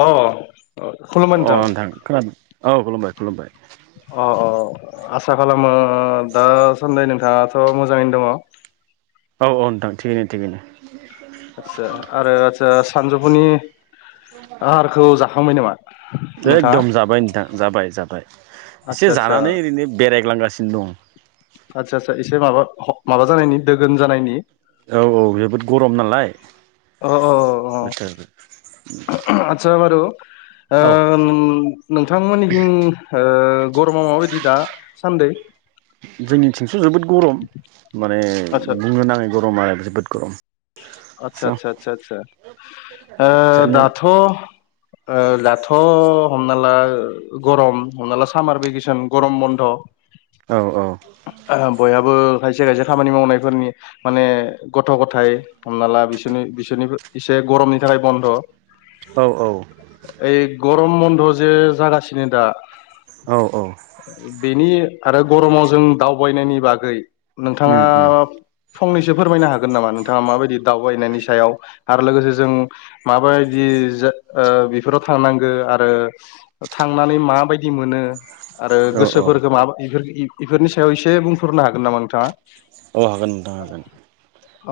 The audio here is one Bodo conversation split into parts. अ खुलुमबाय अ नोंथां खोनादों औ खुलुमबाय खुलुमबाय औ औ आसा खालामो दासान्दि नोंथाङाथ' मोजाङैनो दङ औ औ नोंथां थिगैनो थिगैनो आचसा आरो आचसा सानजौफुनि आहारखौ जाखांबाय नामा? नोंथाङा एकदम जाबाय नोंथां जाबाय जाबाय आदसा एसे आदसा जानानै ओरैनो बेरायग्लांगासिनो दं। आदसा आदसा एसे माबा माबा जानायनि दोगोन जानायनि औ औ जोबोद गरम नालाय अ अ बोथोर अ आतसा बारु औ ओन नोंथांमोननि खिं ओ गरमा माबायदि दा सान्दै? जोंनिथिंस' जोबोद गरम माने आदसा बुंनो नाङै गरम आरो जोबोद गरम। आतसा स आतसा आदसा आदसा ओ आदसा नों दाथ' ओ दाथ' हमना ला गरम हमना ला सामार भेकेसन गरम बन्द औ औ बयहाबो खायसे खायसे खामानि मावनायफोरनि माने गथ' गथाय हमना ला बिसोरनि बिसोरनिबो एसे गरमनि थाखाय बन्द' औ औ ओइ गरम बन्द जे जागासिनो दा औ औ बेनि आरो गरमाव जों दावबायनायनि बागै नोंथाङा उम उम फंनैसो फोरमायनो हागोन नामा नोंथाङा माबायदि दावबायनायनि सायाव आरो लोगोसे जों माबायदि जा ओ बेफोराव थांनांगो आरो ओ थांनानै माबायदि मोनो? आरो औ औ गोसोफोरखौ माबा इफोर इफोरनि सायाव एसे बुंफोरनो हागोन नामा नोंथाङा? अ हागोन नोंथां हागोन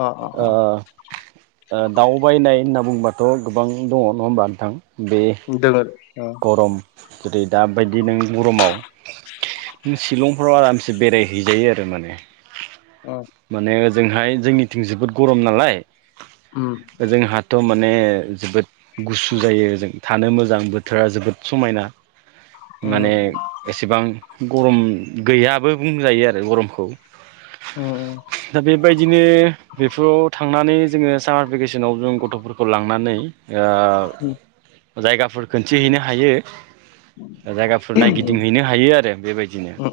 अ अ ओ अ ओ दावबायनाय होनना बुंबाथ' गोबां दङ नङा होमबा नोंथां बे दोङो ओ गरम जेरै दाबायदि नों गरमाव नों सिलंफ्राव आरामसे बेरायहैजायो आरो माने ओ माने ओजोंहाय जोंनिथिं जोबोद गरम नालाय उम ओजोंहा थ' माने जोबोद गुसु जायो जों थानो मोजांबो बोथोरा जोबोद समायना माने उम एसेबां गरम गैयाबो बुंजायो आरो गरमखौ उम उम दा बेबायदिनो बेफोराव था थांनानै जोङो सामार भेकेसनाव जों गथ'फोरखौ लांनानै उम ओ जायगाफोर खोन्थिहैनो हायो। जायगाफोर उम नायगिदिंहैनो हायो आरो बेबायदिनो उम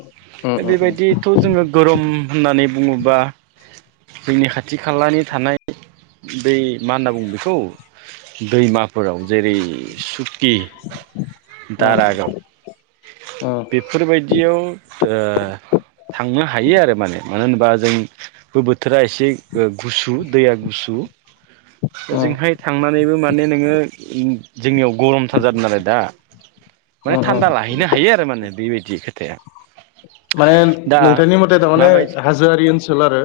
दा बेबायदिथ' जोङो गरम होननानै बुङोबा जोंनि खाथि खालानि थानाय बै मा होनना बुङो बेखौ दैमाफोराव जेरै सुकि उम दारागाव बिफ फोर बायदियाव ओ थांनो हायो आरो माने मानो होनबा जों बो बोथोरा एसे ओ गुसु दैया गुसु उम ओजोंहाय थांनानैबो माने नोङो उम जोंनियाव गरमथार जादों नालाय दा माने उम थान्दा उम लाहै हैनो हायो आरो माने बेबायदि खोथाया माने दा नोंथांनि मटे टामाने माबायदि हाजोआरि ओनसोल आरो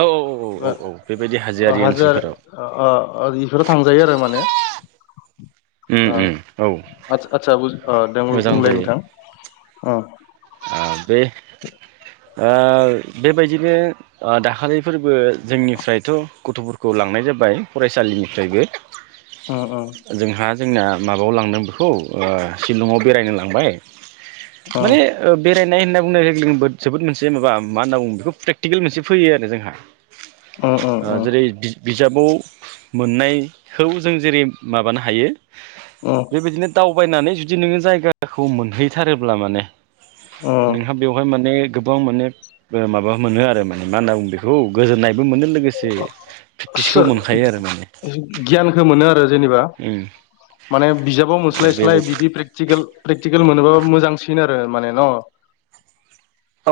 औ औ औ बेबायदि हाजोआरि ओनसोलफोराव अ ओ ओ इफोराव थांजायो आरो माने उम उम औ आच आचसा बुज ओ दे बुं मोजां बुंलाय जायो नोंथां ओ ओ बे ओ बेबायदिनो ओ दाखालिफोरबो जोंनिफ्रायथ' गथ'फोरखौ लांनाय जाबाय फरायसालिनिफ्रायबो। अम अम। जोंहा जोंना माबायाव लांदों बेखौ ओ शिलंआव बेरायनो लांबाय। अ माने ओ बेरायनाय होनना बुंनाय लोगो जोबोद मोनसे माबा मा होनना बुङो बेखौ प्रेकटिकेल मोनसे फैयो आरो जोंहा। अ ओ जेरै दि बिजाबाव मोननायखौ जों जेरै माबानो हायो। उम। बेबायदिनो दावबायनानै जुदि नोङो जायगाखौ मोनहैथारोब्ला माने अ नोंहा बेवहाय माने गोबां माने ओ माबा मोनो आरो माने मा होनना बुङो बेखौ गोजोननायबो मोनो लोग अ सो माने गियानखो मोनो आरो जेनेबा उम माने बिजाबाव मोनस्लायस्लाय बेबायदि बिदि प्रेक्टिकेल प्रेक्टिकेल मोनोबा मोजांसिन आरो माने न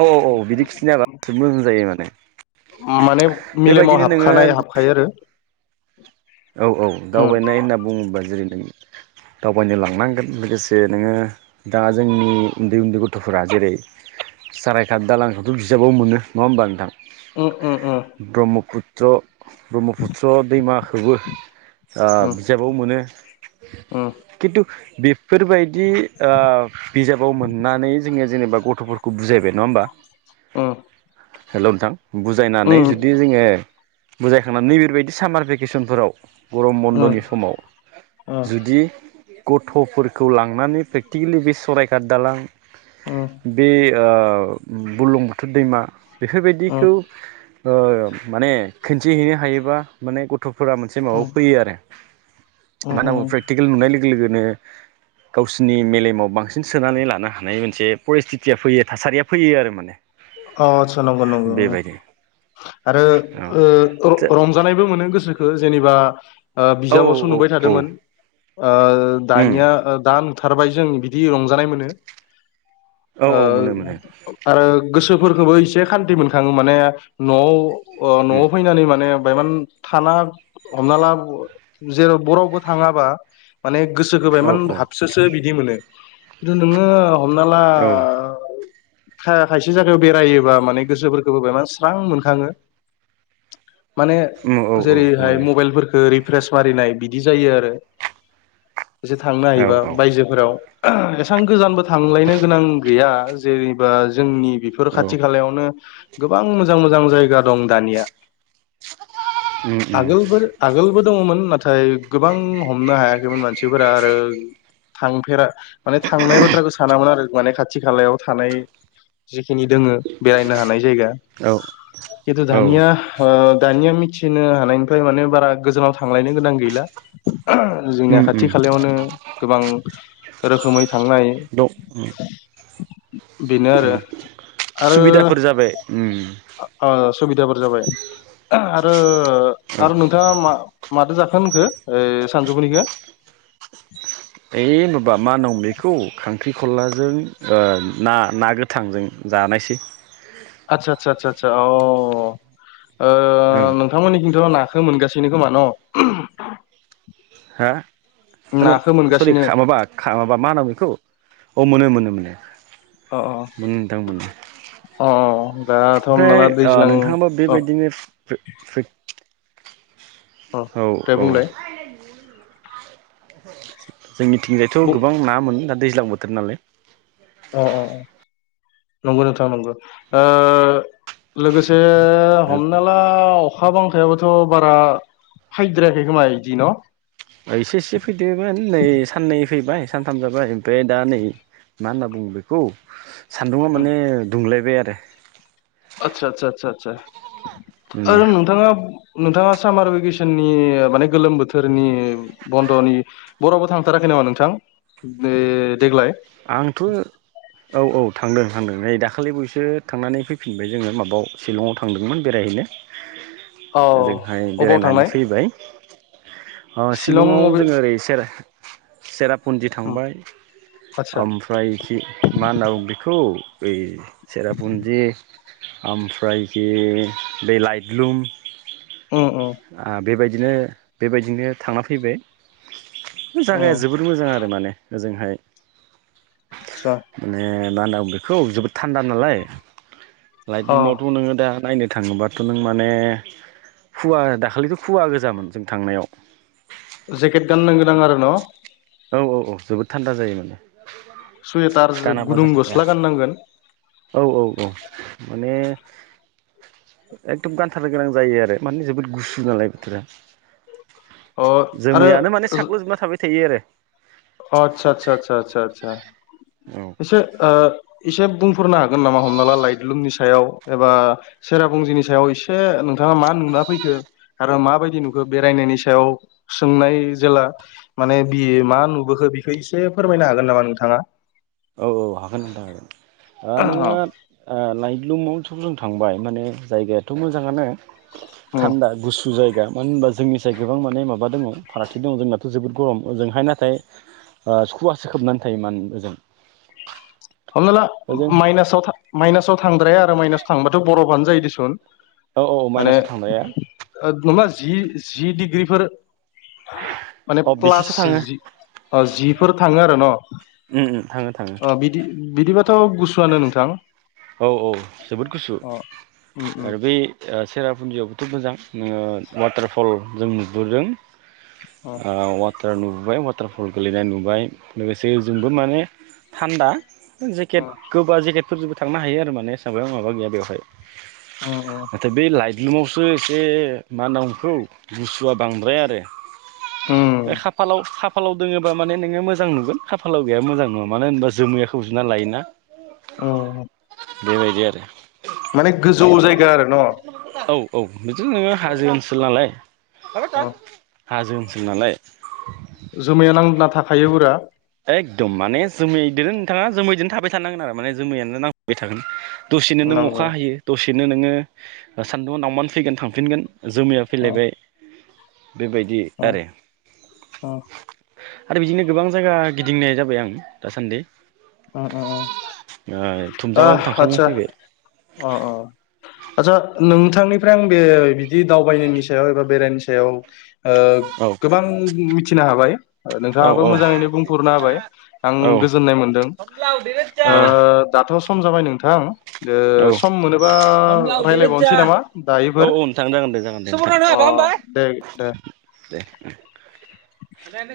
औ औ बिदि खिथिनो हाबासो मोजां जायो माने माने मेलेमाव बेबायदिनो नोङो हाबखानाय हाबखायो आरो औ औ उम दावबायनाय होनना बुङोब्ला जेरै नों दावबायनो लांनांगोन लोगोसे नोङो दा जोंनि उन्दै उन्दै गथ'फोरा जेरै सारायघाट दालांखौथ' बिजाबाव मोनो नङा होमबा नोंथां? ओम ओम ओम। ब्रह्मपुत्र ब्रह्मपुत्र दैमा। ओ उम बिजाबाव मोनो उम खिन्थु बे बेफोरबायदि आ बिजाबाव मोननानै जोंङो जेनेबा गथ'फोरखौ बुजायबाय नंङा होमबा? उम हेल' नोंथां बुजायनानै उम जुदि उम जोंङो बुजायखांनानै नैबेबायदि सामार बेेके बेकेसनफोराव गरम उम बन्द'नि समाव जुदि गथ'फोरखौ लांनानै प्रेक्टिकेलि बे सरायकाट दालां बे बुर्लुंबुथुर दैमा उम बेफोरबायदिखौ ओ माने खोनन्थिहैनो हायोबा माने गथ'फोरा मोन माबायाव उम फैयो आरो उम मानो होनना बो उम प्रेकटिकेल नुनाय लोगो लोगोनो गावसिरनि मेलेमाव बांसिन सोनानै लानो हानाय मोनसे परिस्थिथिया फैयो थासारिया फैयो आरो माने। अ आतसा नंगौ नंगौ। बेबायदि आरो ओ रंजानायबो मोनो गोसोखो जेनेबा ओ औ औ बिजाबावसो नुबाय औ थादोंमोन उम दानिया दा नुथारबाय जों बिदि रंजानाय मोनो। औ ओ औ मोनो मोनो आरो गोसोफोरखौबो एसे खान्थि मोनखांङो माने न'आव ओ उम न'आव फैनानै माने बायमान थाना हमना ला जेराव बर'बो थांङाबा माने गोसो गोबाय औ इमान औ हाबसोसो बिदि मोनो खिन्थु नोंङो हमना ला औ उम खायसे जायगायाव बेरायोबा माने गोसोफोरखौबोा स्रां मोनखांङो माने औ औ जेरैहाय मोनो मबाइलफोरखौ फ्रेस मारिनाय बिदि जायो आरो। एसे थांनो औ हायोबा औ बायजोफोराव। एसेबां गोजानबो थांलायनो गोनां गैया जेनेबा जोंनि बेफोर औ खाथि खालायावनो गोबां मोजां मोजां जायगा दं दानिया। उम उम आगोलफोर आगोलबो दंङमोन नाथाय गोबां हमनो हायाखैमोन मानसिफोरा आरो थांफेरा माने थांनाय बाथ्राखौ सानामोन आरो माने खाथि खालायाव थानाय जिखिनि दोंङो बेरायनो हानाय जायगा। औ खिन्थु औ दानिया दानिया मिथिनो हानायनिफ्राय माने बारा गोजानाव थांलायनो गोनां गैला। उम जोंनि खाथि उम खालायावनो गोबां रोखोमै थांनाय दं उम बेनो आरो। आरो सुबिदाफोर जाबाय उम सुबिदाफोर जाबाय आरो औ आरो नोंथांङा मा माथो जाखो होनखो ओ सानजौफुनिखो है माबा मा होन' बेखौ खांख्रिखलाजों ना ना गो थांजों जानायसै आदसा आदसा आदसा आदसा अ ओं ओ नों थांमोननिथिंथ' नाखौ मोनगासिनो खोमा न'? हा ओ नाखो सरि मोनगासिनो माबा माबा मा होनांग बेखौ अ मोनो मोनो मोनो मोनो अ उम नोंथां उम। अ दाथ' हमना ओमफ्राय ला दैज्लां नोंथांङा दा अ बेबायदिनो फे अ औ दे औ। बुंलाय जोंनिथिंजायथ' बुं गोबां नाामोन दा दैज्लां बोथोर नालाय। अ अ नंगौ नोंथां नंगौ ओ लोगोसे हमना ला अखा बांखाबोथ' बारा हायद्रायाखै खोमा बिदि न? एसे इसे फैदोंमोन नै साननै फैबाय सानथाम जाबाय ओमफ्राय दा नै मा होनना बुंङो बेखौ सान्दुङआ माने दुंलायबाय आरो। आदसा आदसा आदसा आदसा ओ माने जे नोंथांङा नोंथांङा सामार भेकेसननि माने गोलोम बोथोरनि बन्दनि बर'बाव थांथाराखै नामा नोंथां? देग्लाय आंथ' औ औ थांदों थांदों नै दाखालि बायैसो थांनानै फैफिनबाय जोङो। माबायाव शिलंआव थांदोंमोन, बेरायहैनो [inaudible] ओजोंहाय अबाव थांनाय बेरायनानै फैबाय अ शिलं शिलंआव मबे जोङो ओरै सेर-सेरापुन्जि थांबाय आदसा ओमफ्राय इथि मा होनना बु बेखौ ओइ सेरापुन्जि ओमफ्राय खि बे लाइटलुम उम उम आ बेबायदिनो बेबायदिनो थांना फैबाय। जागाया उम जोबोर मोजां आरो माने ओजोंहाय आतसा माने मा होनना बेखौ जोबोद थान्दा नालाय अ लाइटलुमावथ' नोङो दा नायनो थाङोबाथ' नों माने खुवा दाखालिथ' खुवा गोजामोन जों थांनायाव जेकेट गाननो गोनां आरो न' औ औ औ जोबोद थान्दा जायो माने। सुवेटार गानाबा गुदुं जाखाथ्रा गस्ला गाननांगोन। औ औ औ माने एखदम गानथारनो गोनां जायो आरो माने जोबोद गुसु नालाय बथोरा। अ आरो जोमैयानो माने साग्लोबजोबना थाबाय थायो आरो। अ आदसा आदसा आदसा आदसा आदसा आरो एसे ओ एसे बुंफोरनो हागोन नामा? हमना ला लाइटलुमनि सायाव एबा सेराफुजिनि सायाव एसे नोंथाङा मा नुना फैखो। आरो माबायदि नुखो बेरायनायनि सायाव सोंनाय जेला माने बिए मा नु बोखो बिखै इसे फोरमायनो हागोन नामा नोंथाङा? औ औ हागोन नोथां हागोन ओ नोङो लाइट लुमावथ' जों थांबाय माने जायगायाथ' मोजाङानो उम थान्दा गुसु जायगा मानो होनबा जोंनि साय गोबां माने माबा दङ फारागथि दङ जोंनाथ' जोबोद गरम ओजोंहाय नाथाय ओ सखुवासो खोबनानै थायो माने ओजों। हमनाला ओजों माइनासाव था माइनासाव थांद्राया आरो माइनास थांबाथ' बरफफानो जायोदिसुन औ औ माने माइनासाव थांनाया नङा जि जि डिग्रिफोर माने अ बेसेसो प्लास थाङो जि अ जिफोर थाङो आरो न थाङो थाङो बि बिदिबाथ' गुसुआनो नोंथां औ औ जोबोद गुसु अ उम उम आरो बै सेरापुन्जियाव मोजां नोङो वाटारफल जों नुबोदों अ ओ नुबाय वाटारफल गेलेनाय नुबाय लोगोसे ओजोंबो माने थान्दा अ जेकेट गोबा जेकेटफोरजोंबो थांनो हायो आरो माने एसेबां माबा गैया बेवहाय उम उम नाथाय बै लाइटलुमावसो एसे मा होनांगौखौ गुसुआ बांद्राय आरो बे उम खाफालाव खाफ फालाव दोङोबा माने नोङो मोजां नुगोन खाफालाव गैया मोजां नङा मानो होनबा जोमैङा खोबजोबना लायोना। औ बेबायदि आरो माने गोजौ जायगा आरो न'? औ औ बिदि नोङो हाजो ओनसोल नालाय अ हाजो ओनसोल नालाय जोमैया नांना थाखायो उरा एकदम माने जोमैदो नोंथाङा जोमैजोंनो थाबाय थानांगोन आरो माने जोमैयानो नांफाबबाय थागोन दसेनो नों नंगौ अखा हायो दसेनो नोङो सान्दुं नावमान फैगोन थांफिनगोन जोमैया अ फैलायबाय बेबायदि अ आरो आरो बिदिनो गोबां जायगा गिदिंनाय जाबाय आं दासान्दि उ ओ आ थुमजाङावबो थांखांना आतसा फैबाय अ अ आदसा नोंथांनिफ्राय आं बे बिदि दावबायनायनि सायाव एबा बेरायनि सायाव औ गोबां मिथिनो हाबाय औ नोंथाङाबो औ मोजाङैनो बुंफोरनो हाबाय आं गोजोननाय मोन्दों। [unintelligible] दाथ' सम जाबाय नोंथां सम मोनोबा औ औ रायज्लायबावनोसै औ नामा औ दायोफोर नोंथां जागोन दे जागोन दे अ नोंथां दे दे दे [inaudible]